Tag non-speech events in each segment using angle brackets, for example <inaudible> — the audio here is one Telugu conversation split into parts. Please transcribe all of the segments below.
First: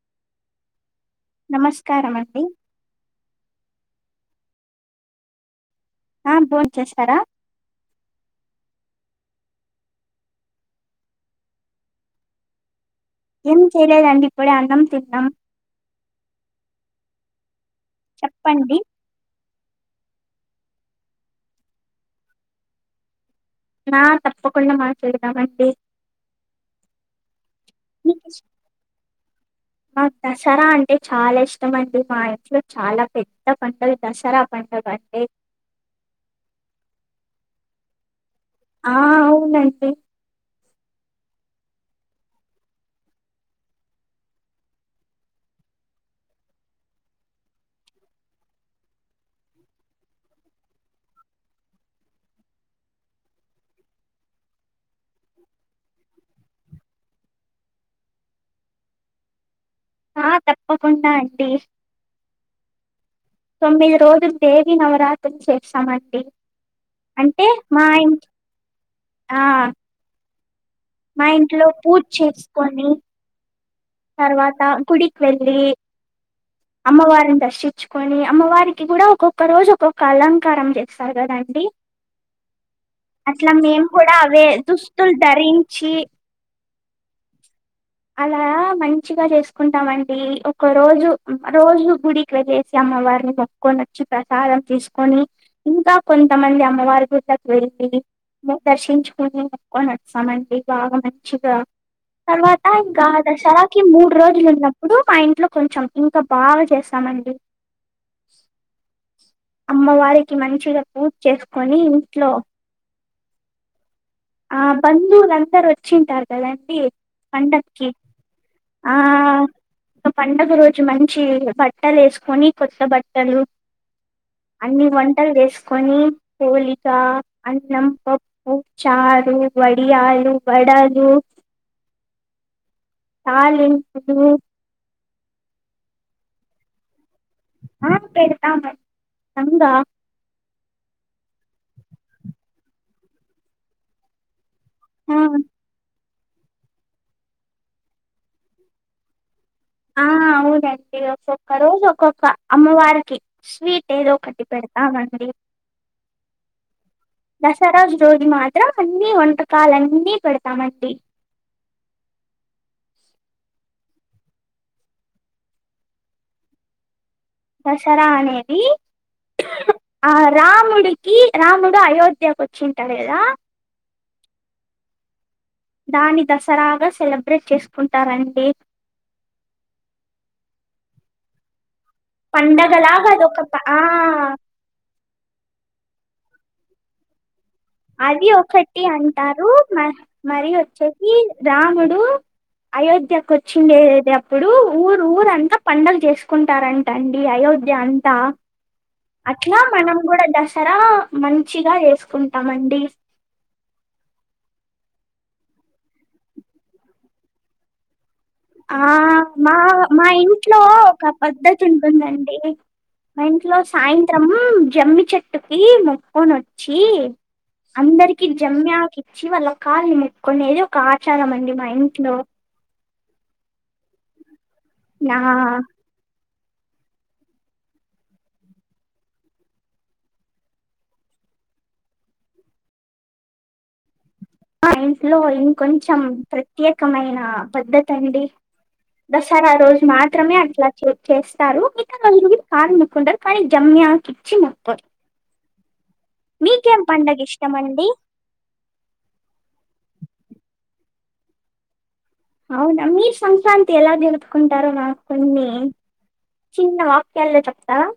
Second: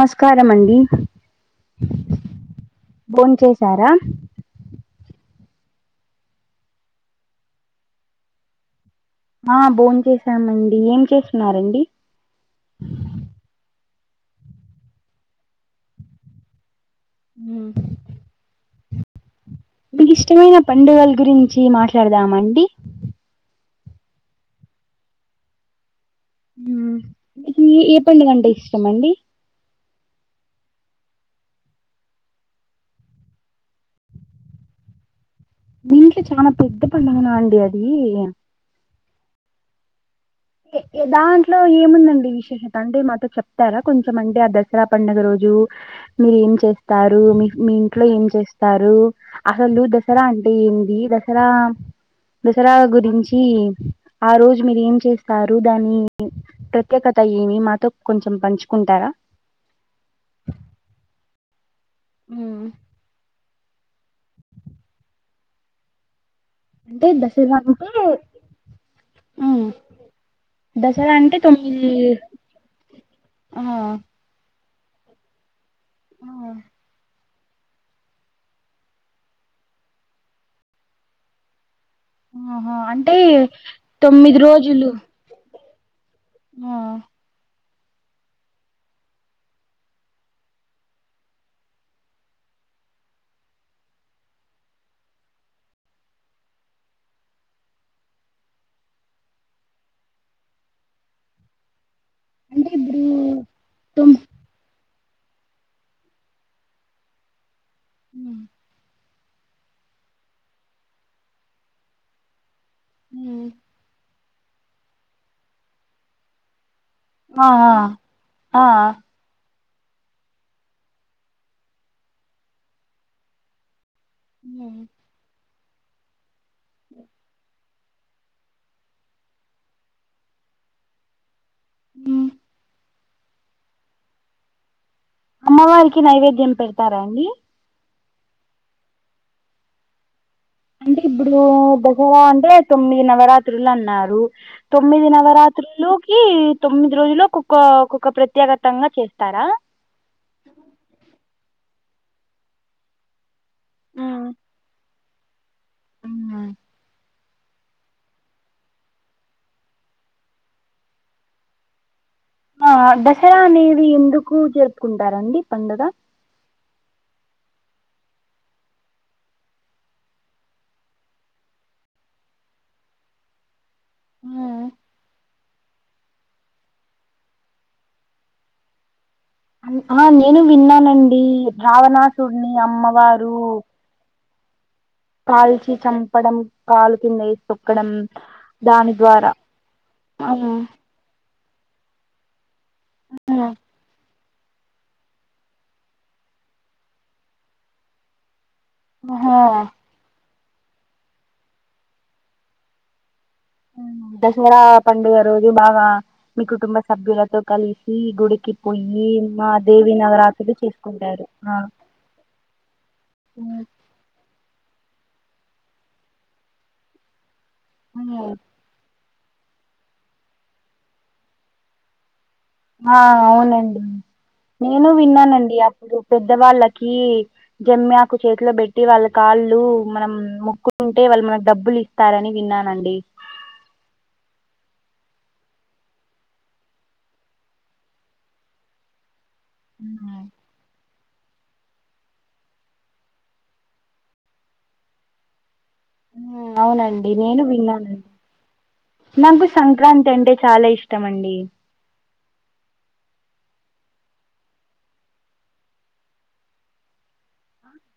నమస్కారం అండి నమస్కారం అండి భోంచేసారా అవును భోంచేసారా ఆ భోన్ చేసామండి ఏం చేస్తున్నారండి ఏం చెయ్యలేదండి ఇప్పుడే అన్నం తిన్నం ఉ చెప్పండి మీకు ఇష్టమైన పండుగల గురించి మాట్లాడదామ అండి ఆ తప్పకుండా మాట్లాదామండి మీకీ ఏ పండుగ అంటే ఇష్టమండి నాకు దసరా అంటే చాలా ఇష్టమండి మా ఇంట్లో చాలా పెద్ద పండగ దసరా పండుగ అంటే మీ ఇంట్లో చాలా పెద్ద పండగ నా అండి అది ఆ అవునండి దాంట్లో ఏముందండి విశేషత అంటే మాతో చెప్తారా కొంచెం అంటే ఆ దసరా పండుగ రోజు మీరు ఏం చేస్తారు మీ మీ ఇంట్లో ఏం చేస్తారు అసలు దసరా అంటే ఏంది దసరా దసరా గురించి ఆ రోజు మీరు ఏం చేస్ సారు దాని ప్రత్యేకత ఏమి మాతో కొంచెం పంచుకుంటారా ఆ తప్పకుండా అండి మ్మ్ తొమ్మిది రోజులు దేవి నవరాత్రి చేస్తామండి అంటే దసరా మా అంటే ఇంట్ ఆ మ్మ్ మా ఇంట్లో పూజ చేసుకొని ఆ తర్వాత గుడికి వెెళ్లి దక్షించుకొని అమ్మవారికి కూడా ఒక్కొక్క రోజు ఒక్కొక్క అలంకారం చేస్తారు కదండి ఆహో అంటే అట్లా తొమ్మిది రోజులు చి ఆ అలా మంచిగా చేసుకుంటామండి ఒకో రోజు రోజు గుడికి వెళ్ళేసి అమ్మవారిని మొక్కోని వచ్చి ప్రసాదం తీసుకొని ఇంకా కొంతమంది అమ్మవారి గుడ్లకి వెళ్ళి దర్శించుకుని మొక్కని వస్తామండి బాగా మంచిగా తర్వాత అంటే ఇప్పుడు ఇంకా దసరాకి మూడు తొమ్ రోజులు ఉన్నప్ప ఇప్పుడు మా ఇంట్లో కొంచెం ఇంకా బాగా చేస్తామండి అమ్మవారికి మంచిగా పూజ చేసుకొని ఇంట్లో హ్మ ఆ బంధువులందరూ వచ్చింటారు కదండి ఆ పండగకి ఆ ఇం పండుగ రోజు మంచి బట్టలు వేసుకొని కొత్త బట్టలు అన్ని వంటలు చెస్ కొని పోలిక అన్నం పోప్పు చారు వడియాలు వడలు మ్మ్ పాలు పెరుగు అమ్మవారికి నైవేద్యం పెడతారా అండి ఆ పెడతాం అండి కచ్చితంగా అంటే ఇప్పుడు దసరా అంటే తొమ్మిది నవరాత్రులు అన్నారు తొమ్మిది ఆ నవరాత్రులు ఈ తొమ్మిది రోజులు ఒక్కక్క ఒక్కొక్క ప్రత్యేకతంగా చేస్తారా ఆ అవునండి ఒక్కొక్క రోజు ఒక్కొక్క అమ్మవారికి స్వీట్ ఏదో కట్టి పెడతాంము <inaudible> దసరాజు రోజు మాత్రం అన్నిీ వంటకాలన్నీ పెడతామండి ఆ దసరా అనేవి ఎందుకు జరుపుకుంటారంండి పండుగ దసరా అనేది ఆ రాముడికి రాముడు అయోధ్యకు వచ్చింటాడు కదా హ్మ దాని దసరాగా సెలబ్రేట్ చేసుకుంటారండి ఆ నేను విన్నానండి రావణాసుడిని పండగలాగ అది అమ్మవారు ఒకప్ప ఆ కాల్చి చంపడం కాలు కిందయి అది ఒకటి అంటారు మ మరి వచ్చేసి రాముడు అయోధ్యకు ఆహా వచ్చిందేద ఇప్పుడు ఊరు ఊరంతా పడుగ చేసుకుంటారంట అండి అయోధ్య అంతా అట్లా మనం కూడా దష్ తర మంచిగా వేసుకుంట తమండి దసరా పండుగ రోజు బాగా మీ కుటుంబ సభ్యులతో కలిసి గుడి ఆ మా మా ఇంట్లో ఒక చేసుకుంటారు ఆ పద్ధతి ఉంటుందండి, మా ఇంట్లో సాయంత్రం జమ్మి చెట్టుకి ముక్కొన్ వచ్చి అందరికి జమ్యాకి చి వల్ల కాళ్ళు ముక్కొనేది ఒక ఆచారం అండి మా ఇంట్లో ఆ అవునండి నేను నా విన్నానండి అప్పుడు పెద్ పెద్దవాళ్ళకి జమ్మి ఆకు చేతిలో పెట్టి వాళ్ళ కాళ్ళు మనం ముక్కుతుంటే వాళ్ళు మనకు డబ్బులు ఇస్తారని విన్నానండి. మా ఇంట్లో ఇంకొంచెం ప్రత్యేకమైన పద్ధతి అండి దసరా రోజు హ్మ్. మాత్రమే అట్లా చె చేస్తారు ఇక నలుకు కాళ్ళు మక్కుంటారు కానీ జమ్యాకి ఇచ్చి ముక్కుతరు ఉ అవునండి నేను ఇష్టం అండి విన్నాను నాకు సంక్రాంతి అంటే చాలా ఇష్టం తమండి అవునా మీరు సంక్రాంతి ఎలా జరుపుకుంటారో మాకు కొన్ని చిన్న వాక్యాల్లో చెప్తారా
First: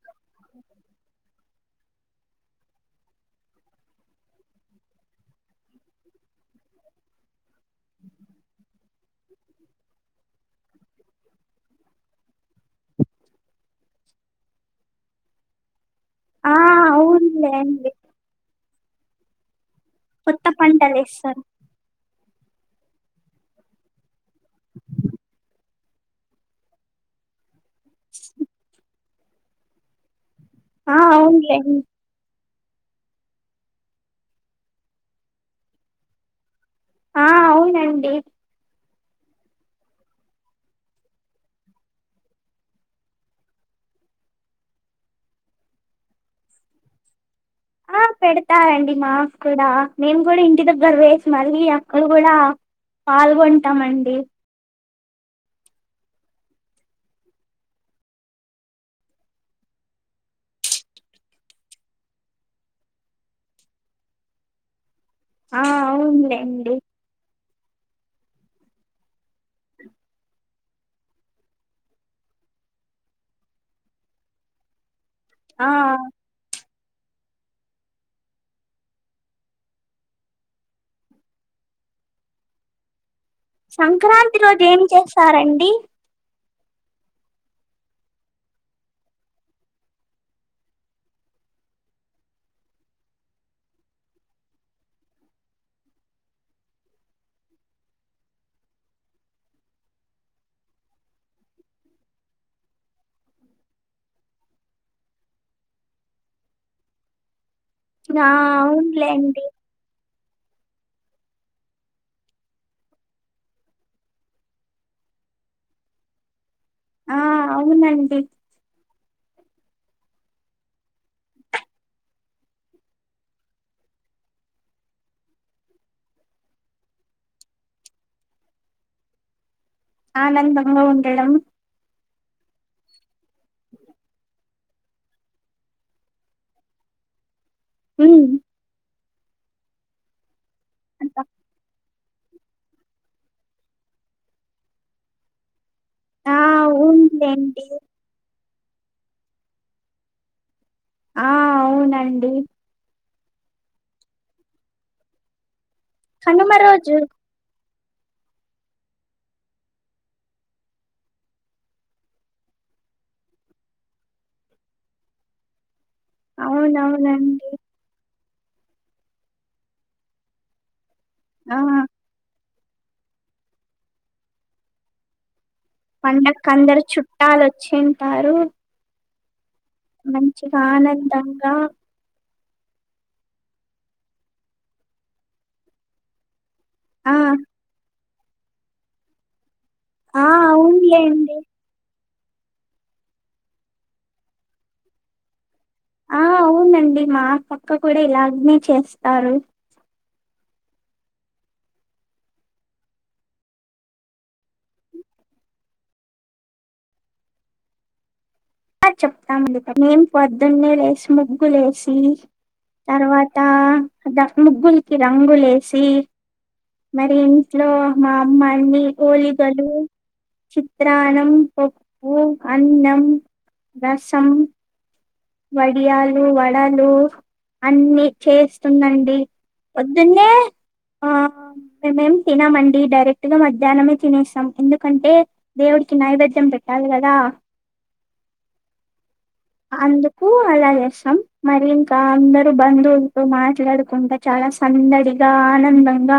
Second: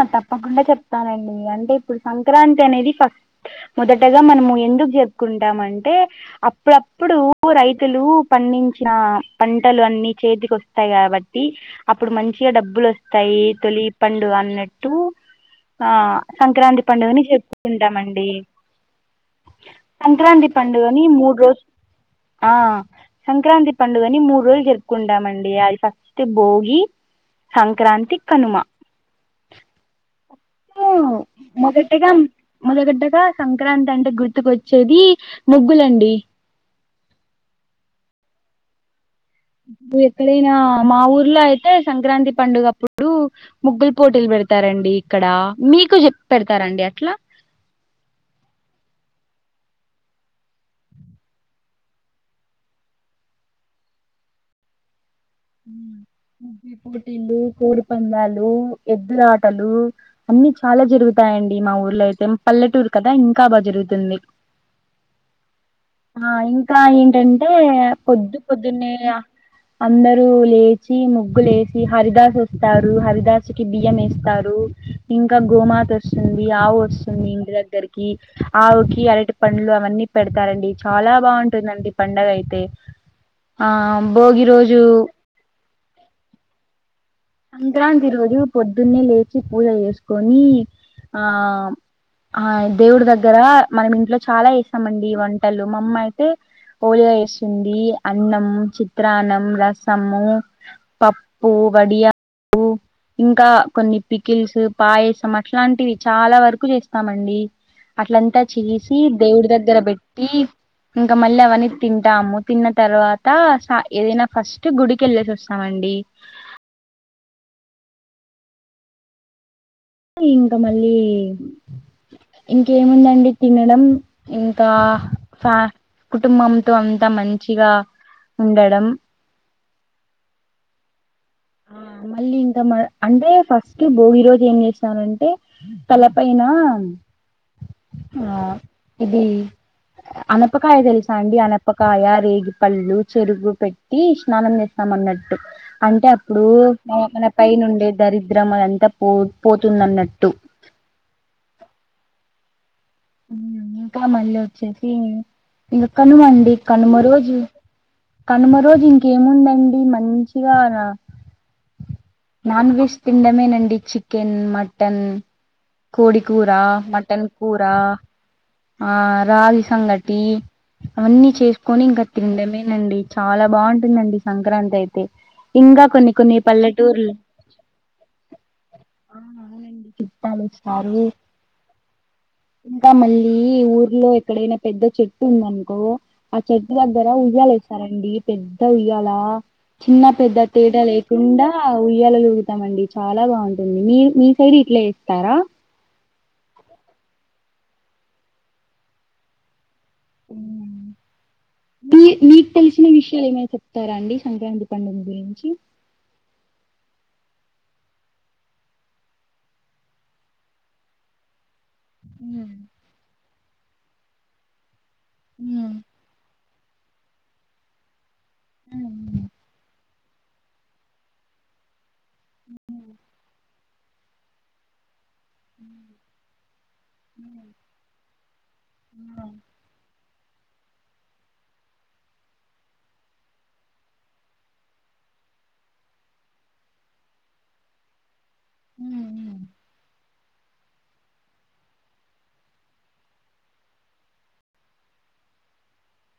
ఆ తప్పకుండా చెప్తానండి అంటే ఇప్పుడు సంక్రాంతి అనేది ఫస్ట్ మొదటగా మనము ఎందుకు చెప్పుకుంటాం, అంటే అప్పుడప్పుడు రైతులు పండించిన పంటలు అన్నీ చేతికి వస్తాయి, కాబట్టి అప్పుడు మంచిగా డబ్బులు వస్తాయి. తొలి ప వన్ టు ఆ ఆ సంక్రాంతి పండుగని అవునులేండి చెప్పుకుంటామండి కొత్త సంక్రాంతి పంటలు పండుగని మూడు ఏస్తారు రోజులు ఆ సంక్రాంతి పండుగని మూడు రోజులు జరుపుకుంటామండి అది ఫస్ట్ భోగి సంక్రాంతి కనుమ ఉ ఆ అవునులేండి మొదటిగామ్ మొదగడ్డగా సంక్రాంతి అంటే గుర్తుకు వచ్చేది ముగ్గులండి ఆ అవునండి ఇప్పుడు ఎక్కడైనా మా ఊర్లో అయితే సంక్రాంతి పండుగ అప్పుడు ముగ్గులు పోటీలు పెడతారండి. ఇక్కడ మీకు చెప్ పెడతారండి అట్లా, ఆ పెడతారండి మాక్కూడా మేము కూడా ఇంటి దగ్గర వేసి మళ్ళీ అక్కడ కూడా పాల్గొంటామండి. ఉమ్ ముగ్గుల పోటీలు, కోడి పందాలు, ఎద్దులాటలు అన్నీ చాలా జరుగుతాయండి మా ఊర్లో అయితే పల్లెటూరు కదా ఇంకా బాగ జరుగుతుంది. ఆ ఆ అవునులేండి ఇంకా ఏంటం ఏ పొద్దు పొద్దున్నే అందర్ ప లేచి ముగ్గులేసి హరిదాస్ వస్తారు హరిదాసు కి బియ్యం వేస్తారు ఇంకా ఆ గోమాత వస్తుంది ఆవు వస్తుంది ఇంటి దగ్గరికి ఆవుకి అరటి పండ్లు అవన్నీ పెడతారండి చాలా బాగుంటుందండి పండగ అయితే ఆ భోగి రోజు స్తారండి సంక్రాంతి రోజు పొద్దున్నే లేచి పూజ చేసుకొని ఆ ఆ దేవుడి దగ్గర మనం ఇంట్లో చాలా వేస్తామండి వంటలు మామ్మ అయితే హోయ వేస్తుంది అన్నం, చిత్రాన్నం, రసము, పప్పు, వడియా ఇంకా కొన్ని పికిల్స్, పాయసం అట్లాంటివి చాలా వరకు చేస్తామండి ఆ అట్లంతా చేసి అవునులేండి దేవుడి దగ్గర పెట్టి ఇంక మళ్ళీ అవన్నీ తింటాము తిన్న తర్వాత ఏదైనా ఫస్ట్ గుడికి వెళ్ళేసి వస్తామండి ఆ అవునండి ఇంక మళ్ళీ ఇంకేముందండి తినడం ఇంకా ఫ్యా కుటుంబంతో అంతా మంచిగా ఉండడం ఆ నం దంగ ఉండడం ఆ మళ్ళీ ఇంకా మ అంటే ఫస్ట్ బోగి రోజూ ఎంచె చలంటే తల పైన ఉమ్ ఆ ఇది అనపకాయ తెల్సా అండి అనప కాయ, రేగి పళ్ళు, చెరుగు పెట్టి స్నానం చేస్తాం అన్నట్టు అంటే ఆ ఇప్పుడు మనకు పై అవునులేండి నుండే దరిద్రం మంతా పో పోతుందన్నట్టు ఆ అవునండి ఇంకా మళ్ళ వచ్చెసి ఇంక కనుమ అండి కనుమ రోజు కనుమ రోజు ఇంకేముందండి మంచిగాన నాన్ వెెజ్ తిండమే నండి చికెన్ మటన్ కోడి కూరా మటన్ అవునవునండి కూరా ఆ రాగి సంగటి అవన్నీ ఆ చేసుకొని ఇంకా తిండ మే అండి చాలా బాగుంటుందండి సంక్రాంతి అయితే ఇంకా కొన్ని కొన్ని పండకు అందరు పల్లెటూర్లు చుట్టాలు వచ్చింటారు ఆ మంచిగా ఆనందంగా చింకా మల్ ది ఈ ఊర్లో ఎక్కడైనా పెద్ద చెట్టు ఉంద అనుకో చెట్ దగ్గర ఆ ఊయల వేసారండి పెద్ద ఊయ్యాల చిన్న ఆ పెద్ద తేడా అవునులేండి లేకుండా ఊయ్యల ఉగుతామండి చాలా బాగుంటుంది మీ మీ సైడ్ ఇట్లా ఇస్తారా ఆ అవునండి మా పక్క కూడా ఇలా అగ్నే చేస్తారు మీ మీకు తెలిసిన విషయాలు ఏమైనా చెప్తారా అండి సంక్రాంతి పండుగ గురించి చెప్తా మండి మేం పొద్దున్న లేసు ముగ్గు లేసి ఉమ్ తర్వాత తా జ ముగ్గు కి రంగులేసి మరి ఇంట్లో మా మీళ్ళి కోలీగలు చిత్రాణం ఓ అన్నం రసం వడియాలు వడలు అన్ని చేస్ వస్తుందండి తిన్ లే ఆ మేమేం తినమండి డైరెక్ట్ గా మధ్యాహ్నమే తినేస్తాం ఎందుకంటే దేవుడికి నైవేద్యం పెట్టాలి కదా అందు క్కు అలా చేస్తాం మరి ఇంకా అందరు బంధువులతో మాట్లాడుకుంటా చాలా సందడిగా ఆనందంగా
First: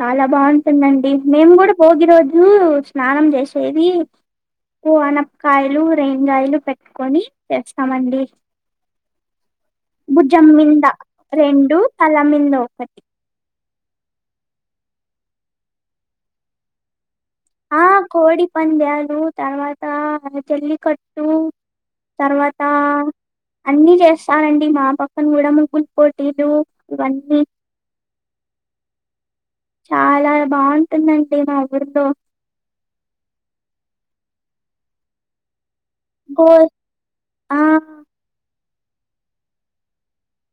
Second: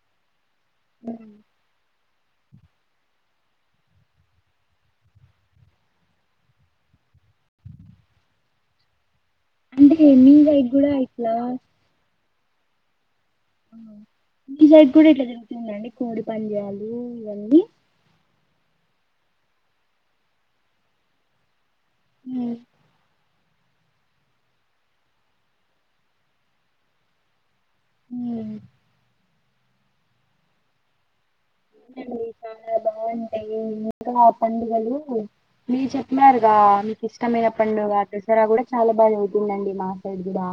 చాలా బాగు ఉందండి మేము కూడా భోగి రోజు స్నానం చేసేది ఓ అనపకాయలు రెకాయలు పెట్టుకొని చేస్త చమండి అంటే మీ సైడ్ భుజంమీంద కూడా ఇట్లా రెండు తల మ న ఒక ఒకటి మీ సైడ్ కూడా ఇట్లా జరుగుతుందండి కోడి పందాలు అండి పంద్యాలు తర్వాత చెల్లి కట్టు తర్వాత అన్ని చేస్తారండి మా పక్కన కూడా ముగ్గుల్ పోటీలు ఇవన్నీ హమ్ చాలా బాగుంటుందండి అనా అవుడంద అవునండి చాలా బాగుంటాయి ఇంకా పండుగలు మీరు గో చెప్పినారుగా మీకు ఇష్టమైన ఆ పండుగా దసారా కూడా చాలా బాగా అవుతుందండి మా సైడ్ కూడా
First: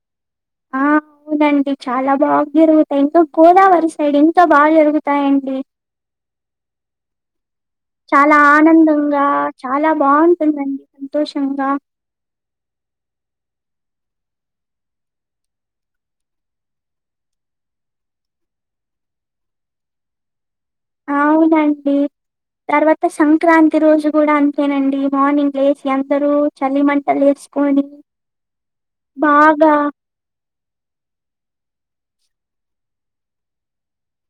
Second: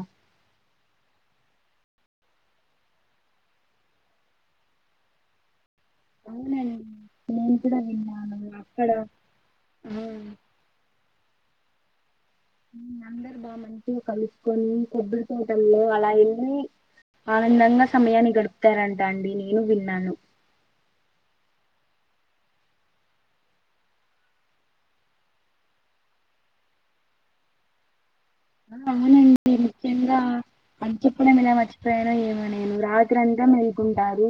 ఆ అవునండి చాలా బాగా జరుగుతాయి ఇంకా గోదావరి సైడ్ ఇంతో బాగా జరుగుతాయండి అవునండి నేను కూడా విన్నాను చాలా అక్కడ ఆనందంగా చాలా ఆ, ఉమ్, బాగుంటుందండి తోషంగా అందరు బా మంచిగా కలుసుకొని కొబ్బరి తోటల్లో అలా వెళ్ళి ఆనందంగా సమయాన్ని గడుపుతారంట అండి నేను విన్నాను అవునండి తర్వాత సంక్రాంతి రోజు కూడా అంతేనండి మార్నింగ్ లేసి అందరూ చలి మంటలు వేసుకొని అవునండి బాగా ముఖ్యంగా అ చెప్పినాను కదా <unintelligible> ఏమైనా ఇంగ రాత్రి అంతా మెళ్ళకుంటారు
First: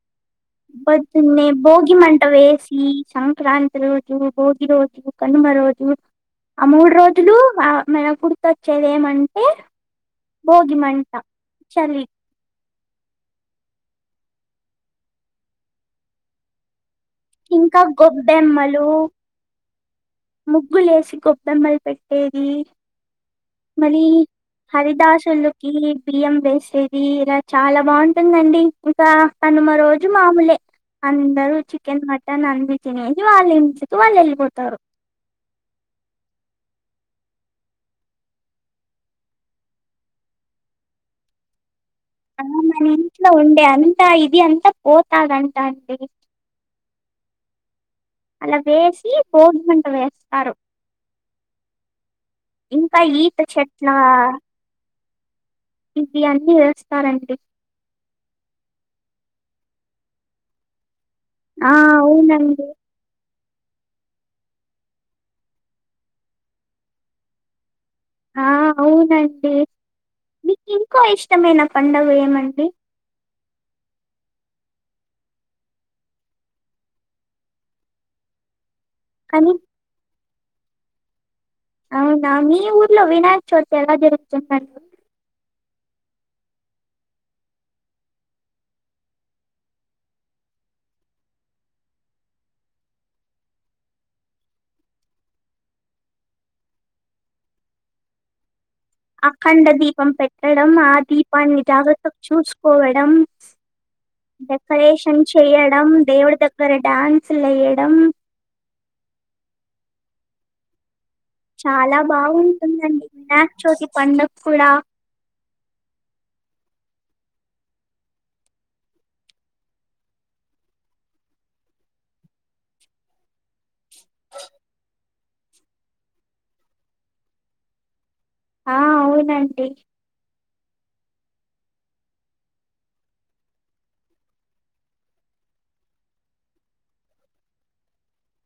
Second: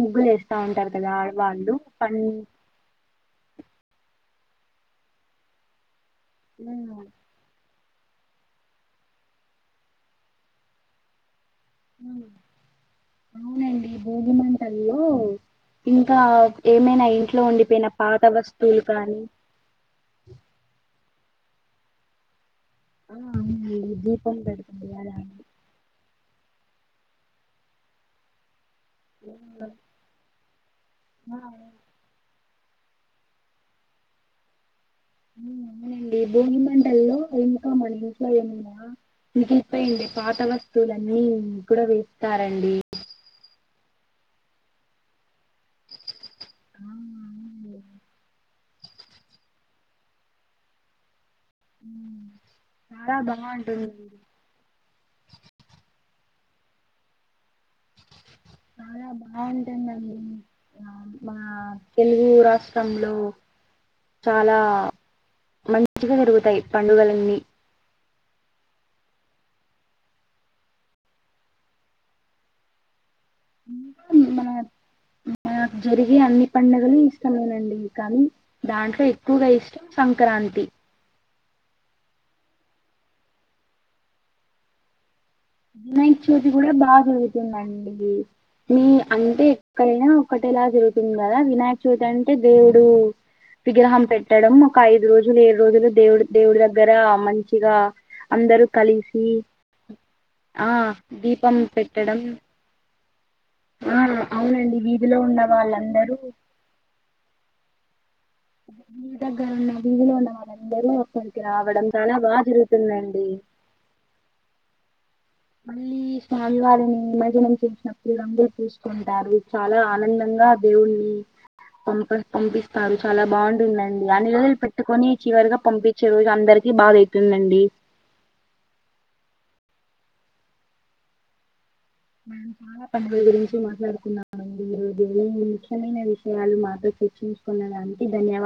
ముగ్గులు వేస్ పొద్దున్నే బోగి మంట వేసి సంక్రాంతి రోజు భోగి రోజు కనుమ రోజు ఆ మూడు రోజులు ఆ మనకి గుర్తొచ్చేది ఏమంటే భోగి మంట చలి అవునండి భోగి మంటల్లో ఇంకా ఏమైనాయి ఇంట్లో ఇంకా ఉండిపోయిన పాత వస్తువులు కానీ ముగ్గులు ఏసి కొబ్బెమ్మలు పెట్టేది ఆ అవునండి మళ్ళీ దీపం పెడతారు కదా అండి. హరిదాసులుకి బియ్యం వేసేది ఇలా చాలా బాగుంటుందండి ఇంకా కనుమ రోజు మామూలే ఆ, అందరు చికెన్ మటన్ అ తినేసి వాళ్ల ఇంటికి వాళ్లు వెళ్లిపోతారు అవునండి భోగి మంటల్లో ఇంకా మన ఇంట్లో ఏమన్నా మిగిలిపోయిడి పాత వస్తువులన్నీ కూడా ఆ వేస్తారండి మన ఇంట్లో ఉండే అ ఇది అంత పోతాదంట అండి ఆ అవునండి అలా వేసి భోగిమంట వేస్తారు ఉమ్, ఇంకా చాలా ఈత చెట్ల బాగుంటుందండి ఇవి అన్నీ వేస్తారండి చాలా బాగుంటుందండి మా ఆ తెలుగు అవునండి రాష్ట్రంలో చాలా మంచిగా జరుగుతాయి పండుగలన్నీ ఆ అవునండి మీకు ఇంకో ఇష్టమైన పండగ ఏమండి మన మ జరిగే అన్ని పండగలు ఇష్టమేనండి కానీ దాంట్లో ఎక్కువగా కానీ ఇష్టం సం సంక్రాంతి అవునా మీ ఊర్లో వినాయక చవితి ఎలా జరుగుతుందండి వినాయక చవితి కూడా బాగా జరుగుతుందండి మీ అంటే ఎక్కడైనా ఒకటేలా జరుగుతుంది కదా వినాయక చవితి అంటే దేవుడు విగ్రహం పెట్టడం ఒక ఐదు రోజులు ఏడు రోజులు దేవుడు దేవుడి దగ్గర మంచిగా అందరు అఖండ దీపం పెట్ పెట్టడం ఆ దీపం దీపాన్ని జాగ్రత్తగా పెట్టడం చూసుకోవడం ఆ అవునండి వీధిలో డెకరేషన్ ఉన్న చేయడం వాళ్ళందరూ దేవుడి దగ్గర డాన్స్లుయ మేడ మీ దగ్గర ఉన్న వీధిలో ఉన్న వాళ్ళందలో చాలా బాగుంటుందండి వినాయక చోతి పడుగ కూడా మళ్ళీ స్వామివారిని నిమజ్జనం చేసినప్పుడు రంగులు చూసుకుంటారు చాలా ఆనందంగా దేవుణి పంప పంపిస్తారు చాలా బాగుంటుందండి దాని వదిలి పెట్టుకొని చివరిగా పంపించే రోజు అందరికిీ బాధ అవుతుందండి ఆ అవునంటడి నేను చాలా పనుల గురించి మాట్లాడుకున్నాను మీరోజు ఏ ముఖ్యమైన విషయాలు మాతో చర్చించుకున్నాడు అంతే ధన్యవాదాలు